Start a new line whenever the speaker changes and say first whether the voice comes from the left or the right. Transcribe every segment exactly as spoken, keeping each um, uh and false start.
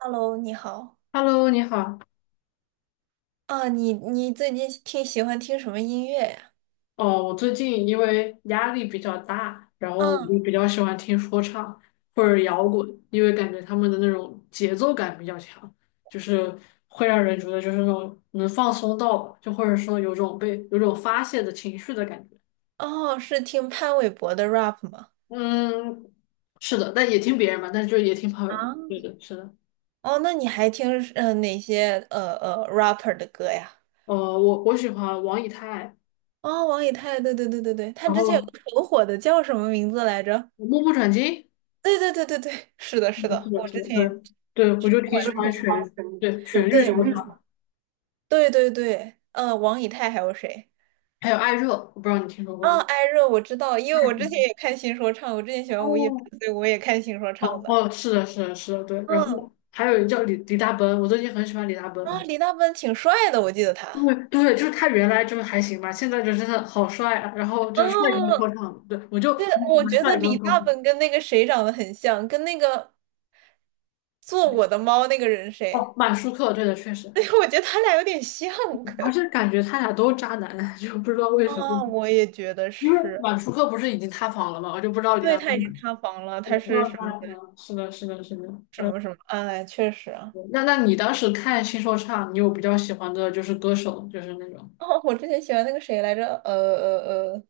right: Hello，你好。
left: Hello，你好。
right: 啊，你你最近听喜欢听什么音乐呀？
left: 哦，我最近因为压力比较大，然后我
right: 嗯，
left: 就比较喜欢听说唱或者摇滚，因为感觉他们的那种节奏感比较强，就是会让人觉得就是那种能放松到吧就或者说有种被有种发泄的情绪的感觉。
right: 哦，是听潘玮柏的 rap 吗？
left: 嗯，是的，但也听别人嘛，但是就也听朋友的。
right: 啊，
left: 对的，是的。
right: 哦，那你还听呃哪些呃呃 rapper 的歌呀？
left: 呃，我我喜欢王以太，
right: 哦，王以太，对对对对对，他
left: 然
right: 之前有个
left: 后
right: 很火的叫什么名字来着？
left: 目不转睛。
right: 对对对对对，是的，
left: 嗯，
right: 是
left: 是
right: 的，
left: 的，
right: 我
left: 是
right: 之
left: 的，
right: 前
left: 对
right: 也
left: 对，我就
right: 不
left: 挺
right: 管
left: 喜
right: 是
left: 欢
right: 听什么，
left: 旋对旋律说
right: 对
left: 唱。
right: 对对对，呃，王以太还有谁？
left: 还有艾热，我不知道你听说过
right: 啊，
left: 吗？
right: 艾热我知道，因为
left: 艾
right: 我之前
left: 热
right: 也看新说唱，我之前喜欢吴亦凡，
left: 哦
right: 所以我也看新说唱
left: 哦
right: 的。
left: 哦，是的，是的，是的，对。然
right: 嗯，
left: 后还有一个叫李李大奔，我最近很喜欢李大奔。
right: 啊，李大奔挺帅的，我记得他。
left: 对对，就是他原来就是还行吧，现在就真的好帅啊！然后就是帅哥说
right: 嗯，
left: 唱，对，我就
right: 对，
left: 很喜
right: 我
left: 欢
right: 觉得
left: 帅哥
right: 李
left: 说
right: 大
left: 唱。
right: 奔跟那个谁长得很像，跟那个做我的猫那个人谁？
left: 哦，满舒克，对的，确 实，
right: 对，我觉得他俩有点像。
left: 而 且感觉他俩都渣男，就不知道为什么。
right: 啊，我也觉得
left: 因为
right: 是。
left: 满舒克不是已经塌房了吗？我就不知道李
right: 对，
left: 大
right: 他
left: 奔
right: 已
left: 怎么
right: 经塌房了，他是
left: 做
right: 什
left: 他。
right: 么
left: 嗯，是的，是的，是的，
right: 什
left: 嗯。
right: 么什么？哎，确实啊。
left: 那那你当时看新说唱，你有比较喜欢的就是歌手，就是那种
right: 哦，我之前喜欢那个谁来着？呃呃呃，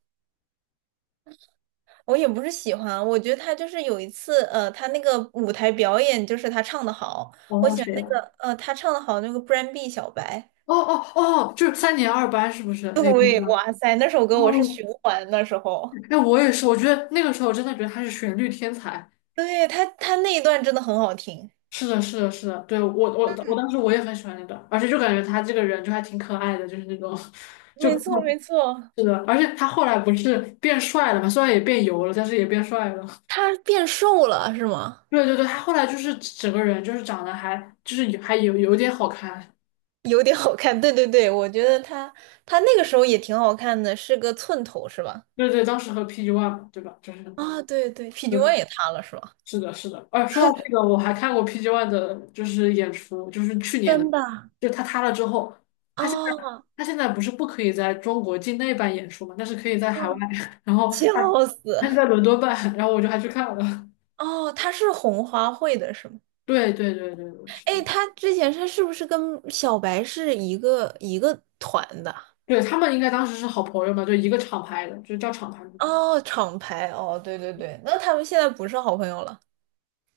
right: 我也不是喜欢啊，我觉得他就是有一次，呃，他那个舞台表演就是他唱的好，我
left: 哦
right: 喜欢
left: 谁
right: 那个，
left: 呀、
right: 呃，他唱的好那个 b r a n d B 小白。
left: 哦哦哦，就是三年二班是不是 那个
right: 对，
left: 吗？
right: 哇塞，那首歌我是
left: 哦，
right: 循环那时候，
left: 哎，我也是，我觉得那个时候真的觉得他是旋律天才。
right: 对他他那一段真的很好听，
left: 是的，是的，是的，对我我我当时我也很喜欢那段，而且就感觉他这个人就还挺可爱的，就是那种 就
right: 没错没错，
left: 是的，而且他后来不是变帅了嘛，虽然也变油了，但是也变帅了。
right: 他变瘦了是吗？
left: 对对对，他后来就是整个人就是长得还，就是还有有点好看。
right: 有点好看，对对对，我觉得他他那个时候也挺好看的，是个寸头是吧？
left: 对对，当时和 P G One 嘛，对吧？就是，
right: 啊，对对，P G
left: 对，
right: One 也塌了是吧？
left: 是的，是的。哎，说到这个，我还看过 P G One 的，就是演出，就是去年的，
right: 真的
left: 就他塌了之后，他现在
right: 啊
left: 他现在不是不可以在中国境内办演出嘛，但是可以在
right: 啊，
left: 海外，然后
right: 笑
left: 他
right: 死！
left: 他在伦敦办，然后我就还去看了。
right: 哦，他是红花会的是吗？
left: 对对对对对，是
right: 哎，
left: 的，
right: 他之前他是不是跟小白是一个一个团的？
left: 对他们应该当时是好朋友嘛，就一个厂牌的，就是叫厂牌嘛，对，
right: 哦，厂牌哦，对对对，那他们现在不是好朋友了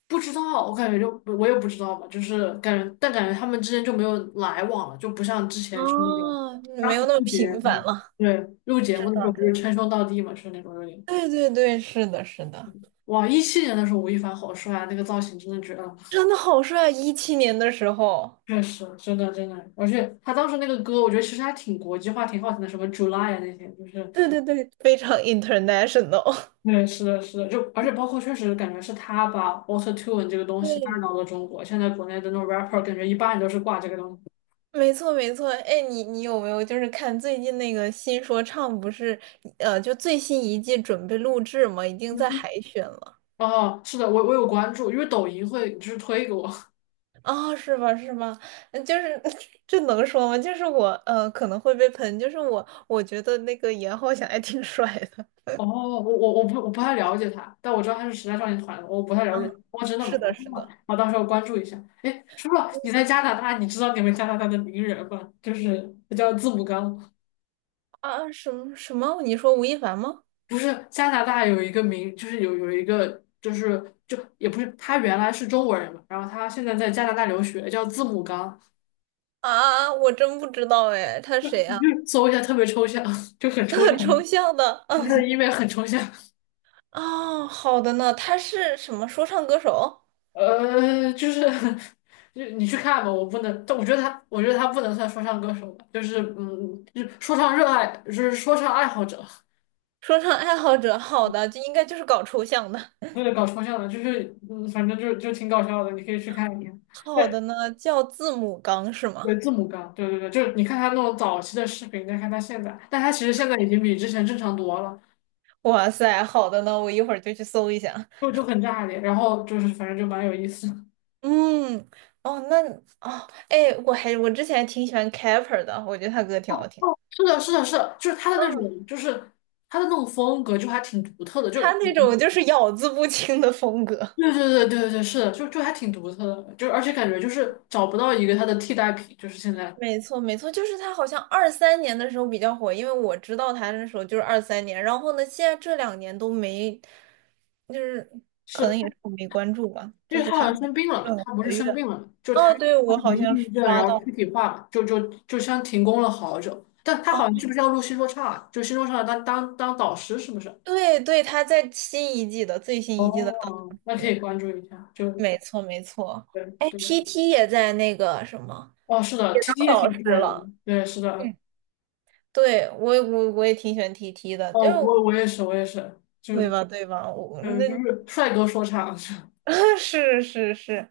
left: 不知道，我感觉就我也不知道吧，就是感觉，但感觉他们之间就没有来往了，就不像之前就是那种
right: 哦，没
left: 当
right: 有
left: 时
right: 那么
left: 录节
right: 频繁
left: 目，
right: 了。
left: 对，录节
right: 是
left: 目的时候不是
right: 的。
left: 称兄道弟嘛，是那种有点。
right: 对对对，是的，是的，
left: 哇，一七年的时候吴亦凡好帅啊，那个造型真的绝了，
right: 真的好帅！一七年的时候，
left: 确实，真的真的，而且他当时那个歌，我觉得其实还挺国际化，挺好听的，什么 July 啊那些，就是
right: 对对对非常 international。
left: 对，是的，是的，就而且包括确实感觉是他把 Auto Tune 这个 东西带
right: 对，
left: 到了中国，现在国内的那种 rapper 感觉一般都是挂这个东西。
right: 没错，没错。哎，你你有没有就是看最近那个新说唱不是，呃，就最新一季准备录制嘛，已经在海选了。
left: 哦，是的，我我有关注，因为抖音会就是推给我。
right: 啊，是吧？是吗？嗯就是 这能说吗？就是我呃可能会被喷，就是我我觉得那个严浩翔还挺帅的。
left: 哦，我我我不我不太了解他，但我知道他是时代少年团的，我不太了解
right: 啊
left: 他。哦 真的吗？
right: 是的，
left: 哦
right: 是
left: 好，
right: 的。
left: 我到时候关注一下。哎，叔叔，你在加拿大，你知道你们加拿大的名人吗？就是他叫字母刚，
right: 啊，什么什么？你说吴亦凡吗？
left: 不是加拿大有一个名，就是有有一个就是就也不是，他原来是中国人嘛，然后他现在在加拿大留学，叫字母刚，
right: 啊，我真不知道哎，他谁
left: 你
right: 啊？
left: 去搜一下，特别抽象，就很抽
right: 抽
left: 象，
right: 象的。啊，
left: 就是因为很抽象。
right: 哦，好的呢，他是什么说唱歌手、
left: 呃，就是 就你去看吧，我不能，但我觉得他，我觉得他不能算说唱歌手吧，就是嗯，就是说唱热爱，就是说唱爱好者，
right: 说唱爱好者？好的，就应该就是搞抽象的。
left: 为了搞抽象的，就是嗯，反正就就挺搞笑的，你可以去看一看。
right: 好的
left: 对，
right: 呢，叫字母刚是
left: 对
right: 吗？
left: 字母哥，对对对，就是你看他那种早期的视频，再看他现在，但他其实现在已经比之前正常多了，
right: 哇塞，好的呢，我一会儿就去搜一下。
left: 就就很炸裂，然后就是反正就蛮有意思的。
right: 嗯，哦，那哦，哎，我还我之前挺喜欢 Capper 的，我觉得他歌挺好听。
left: 是的，是的，是的，就是他的那
right: 嗯，
left: 种，就是他的那种风格，就还挺独特的，就。
right: 他那种就是咬字不清的风格。
left: 对对对对对，是的，就就还挺独特的，就而且感觉就是找不到一个他的替代品，就是现在
right: 没错，没错，就是他好像二三年的时候比较火，因为我知道他那时候就是二三年，然后呢，现在这两年都没，就是可
left: 是，
right: 能也是我没关注吧，
left: 因
right: 就
left: 为
right: 是
left: 他好
right: 他
left: 像生病
right: 不
left: 了
right: 是
left: 嘛，
right: 很
left: 他不
right: 活
left: 是
right: 跃。
left: 生病了嘛，就
right: 哦，
left: 他
right: 对，
left: 他
right: 我
left: 是
right: 好
left: 没抑
right: 像
left: 郁
right: 是
left: 症，
right: 刷
left: 然后躯
right: 到，
left: 体化嘛，就就就像停工了好久，但他
right: 哦，
left: 好像是不是要录新说唱啊？就新说唱当当当导师是不是？
right: 对对，他在新一季的最新一季的当
left: 哦，那可以
right: 中。
left: 关注一下，就
right: 没错没错。
left: 对
right: 哎
left: 对，
right: ，T T 也在那个什么，
left: 哦，是的
right: 也
left: ，T T
right: 当
left: 也
right: 导师
left: 挺帅的，
right: 了。
left: 对，是的，
right: 嗯，对，我我我也挺喜欢 T T 的，就
left: 哦，我我也是，我也是，就
right: 对吧对吧？我
left: 嗯
right: 那
left: 就是帅哥说唱，
right: 是是是，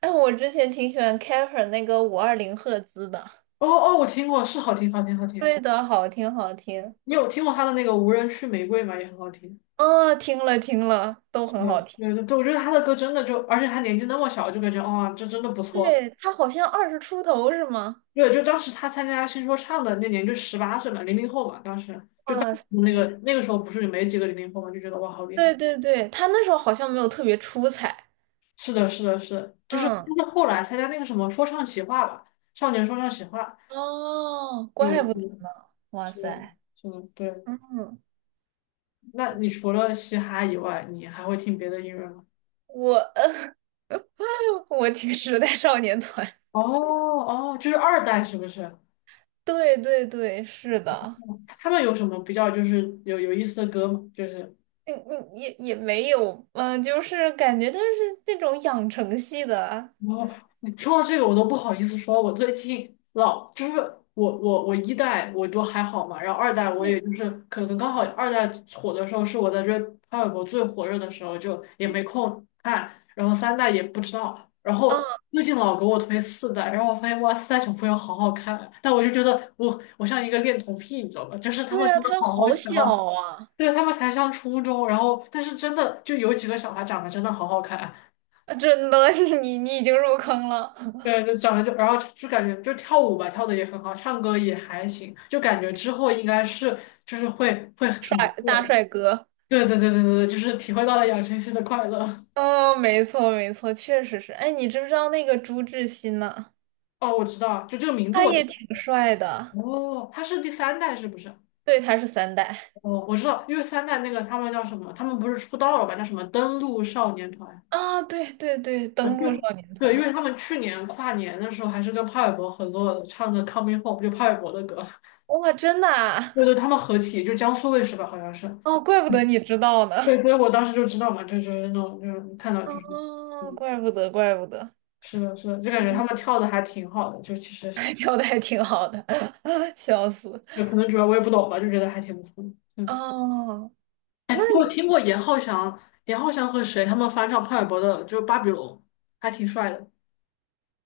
right: 哎，我之前挺喜欢 Kefir 那个五二零赫兹的，
left: 哦哦，我听过，是好听好听好听。
right: 对的，好听好听。
left: 你有听过他的那个《无人区玫瑰》吗？也很好听。
right: 哦，听了听了，都
left: 是
right: 很
left: 的，
right: 好听。
left: 对对对，我觉得他的歌真的就，而且他年纪那么小，就感觉哇、这真的不错。
right: 对，他好像二十出头是吗？
left: 对，就当时他参加新说唱的那年，就十八岁嘛，零零后嘛，当时就当
right: 哇
left: 时
right: 塞，
left: 那个那个时候不是没几个零零后嘛，就觉得哇，好厉
right: 对
left: 害。
right: 对对，他那时候好像没有特别出彩。
left: 是的，是的，是的，就是，
right: 嗯，
left: 但是后来参加那个什么说唱企划吧，少年说唱企划，
right: 哦，
left: 就
right: 怪不得
left: 嗯，
right: 呢。哇
left: 是的，
right: 塞，
left: 是的，对。
right: 嗯，
left: 那你除了嘻哈以外，你还会听别的音乐吗？
right: 我，呃我挺时代少年团。
left: 哦哦，就是二代是不是？
right: 对对对，是的，
left: 他们有什么比较就是有有意思的歌吗？就是
right: 嗯嗯，也也没有，嗯、就是感觉他是那种养成系的啊，
left: 我，你说到这个我都不好意思说，我最近老就是，我我我一代我都还好嘛，然后二代我也就是可能刚好二代火的时候是我在追潘玮柏最火热的时候，就也没空看，然后三代也不知道，然后
right: 啊
left: 最近老给我推四代，然后我发现哇四代小朋友好好看啊，但我就觉得我我像一个恋童癖，你知道吧？就是他们
right: 对啊，
left: 真的
right: 他
left: 好好
right: 好
left: 笑
right: 小
left: 啊。
right: 啊，
left: 对，他们才上初中，然后但是真的就有几个小孩长得真的好好看，
right: 啊真的，你你已经入坑了，
left: 对，就长得就然后就感觉就跳舞吧，跳的也很好，唱歌也还行，就感觉之后应该是就是会会
right: 帅
left: 挺不错
right: 大
left: 的。
right: 帅哥，
left: 对对对对对，就是体会到了养成系的快乐。
right: 哦，没错没错，确实是。哎，你知不知道那个朱志鑫呢？
left: 哦，我知道，就这个名字
right: 他
left: 我知
right: 也挺
left: 道，
right: 帅的，
left: 哦，他是第三代是不是？
right: 对，他是三代
left: 哦，我知道，因为三代那个他们叫什么？他们不是出道了吧？叫什么登陆少年团？
right: 啊，对对对，登陆少年
left: 对，因
right: 团，
left: 为他们去年跨年的时候还是跟潘玮柏合作的，唱的《Coming Home》,就潘玮柏的歌。
right: 哇，真的啊，
left: 对对，他们合体，就江苏卫视吧，好像是。
right: 哦，怪不得你知道呢。
left: 对，所以我当时就知道嘛，就就是那种就是看到就是，对，
right: 哦，怪不得，怪不得。
left: 是的，是的，就感觉他
right: 嗯，
left: 们跳的还挺好的，就其实，
right: 哎跳的还挺好的，笑死。
left: 就可能主要我也不懂吧，就觉得还挺不错的。嗯，
right: 哦，那
left: 哎，
right: 你
left: 我有听过严浩翔，严浩翔和谁他们翻唱潘玮柏的，就是《巴比伦》，还挺帅的。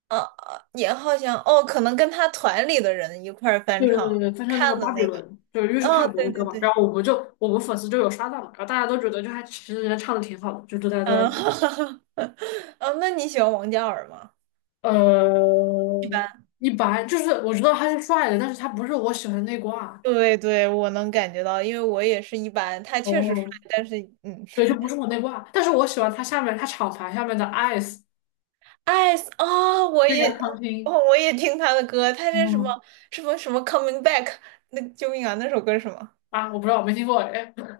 right: 哦，啊也好像哦，可能跟他团里的人一块儿翻
left: 对对对，
right: 唱
left: 对翻唱那个
right: 看的
left: 《巴比
right: 那个。
left: 伦》，就是因为是潘
right: 哦，
left: 玮柏
right: 对
left: 的
right: 对
left: 歌嘛，然
right: 对，
left: 后我们就我们粉丝就有刷到嘛，然后大家都觉得就还其实人家唱的挺好的，就都在在。
right: 嗯，哦，那你喜欢王嘉尔吗？一
left: 呃，
right: 般。
left: 一般，就是我知道他是帅的，但是他不是我喜欢的内挂。
right: 对对，我能感觉到，因为我也是一般，他确实帅，
left: 哦，
right: 但是嗯。
left: 对，就不是我内挂，但是我喜欢他下面他厂牌下面的 Ice,
right: Ice 哦，我
left: 就
right: 也
left: 杨长青。
right: 哦，我也听他的歌，他这什么
left: 嗯，
right: 什么什么 Coming Back，那个救命啊，那首歌是什么？
left: 啊，我不知道，我没听过哎。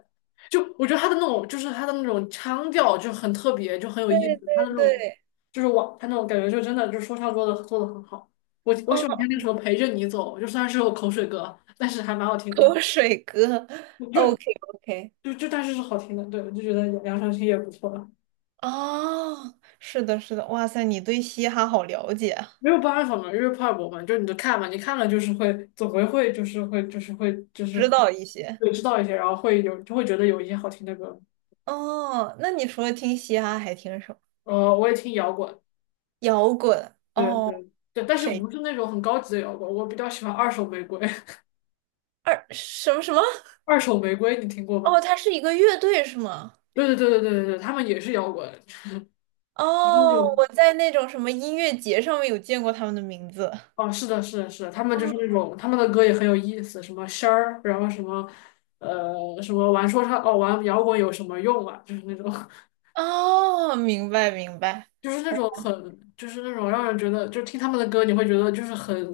left: 就我觉得他的那种，就是他的那种腔调就很特别，就很有
right: 对
left: 意思。他的
right: 对
left: 那种，
right: 对，
left: 就是我他那种感觉，就真的就说唱做的做的很好。我我喜欢
right: 嗯，
left: 听那首《陪着你走》，就虽然是首口水歌，但是还蛮好听的。
right: 口水歌
left: 就
right: ，OK OK，
left: 就就但是是好听的，对，我就觉得杨杨长青也不错。
right: 哦，是的，是的，哇塞，你对嘻哈好了解啊，
left: 没有办法嘛，因为怕我们就你就看嘛，你看了就是会，总归会就是会就是会就是
right: 知道一些
left: 会知道一些，然后会有，就会觉得有一些好听的歌。
right: 哦。那你除了听嘻哈，还听什么？
left: 呃，我也听摇滚，
right: 摇滚
left: 对
right: 哦，
left: 对对，但是
right: 谁？
left: 不是那种很高级的摇滚，我比较喜欢二手玫瑰。
right: 二什么什么？
left: 二手玫瑰你听过
right: 哦，
left: 吗？
right: 他是一个乐队是吗？
left: 对对对对对对对，他们也是摇滚，就是那
right: 哦，
left: 种，
right: 我在那种什么音乐节上面有见过他们的名字。
left: 哦，是的，是的，是的，他们就是那
right: 哦，
left: 种，他们的歌也很有意思，什么仙儿，然后什么呃什么玩说唱哦玩摇滚有什么用啊，就是那种。
right: 哦，明白明白，
left: 就是那
right: 我
left: 种很，就是那种让人觉得，就听他们的歌，你会觉得就是很，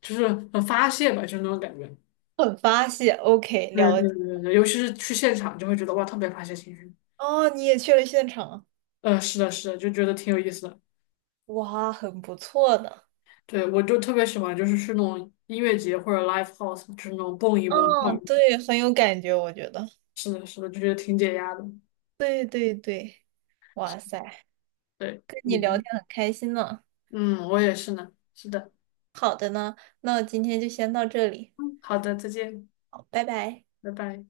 left: 就是很发泄吧，就是那种感觉。
right: 很发泄，OK，
left: 对
right: 了
left: 对
right: 解。
left: 对对，尤其是去现场，就会觉得哇，特别发泄情绪。
right: 哦，你也去了现场啊
left: 呃，是的，是的，就觉得挺有意思的。
right: 哇，很不错的。
left: 对，我就特别喜欢，就是去那种音乐节或者 live house,就是那种蹦一蹦跳一
right: 嗯，
left: 跳，
right: 对，很有感觉，我觉得。
left: 是的，是的，就觉得挺解压的。
right: 对对对，哇塞，
left: 对，
right: 跟
left: 我
right: 你
left: 觉得，
right: 聊天很开心呢。
left: 嗯，我也是呢。是的，
right: 好的呢，那我今天就先到这里，
left: 好的，再见，
right: 好，拜拜。
left: 拜拜。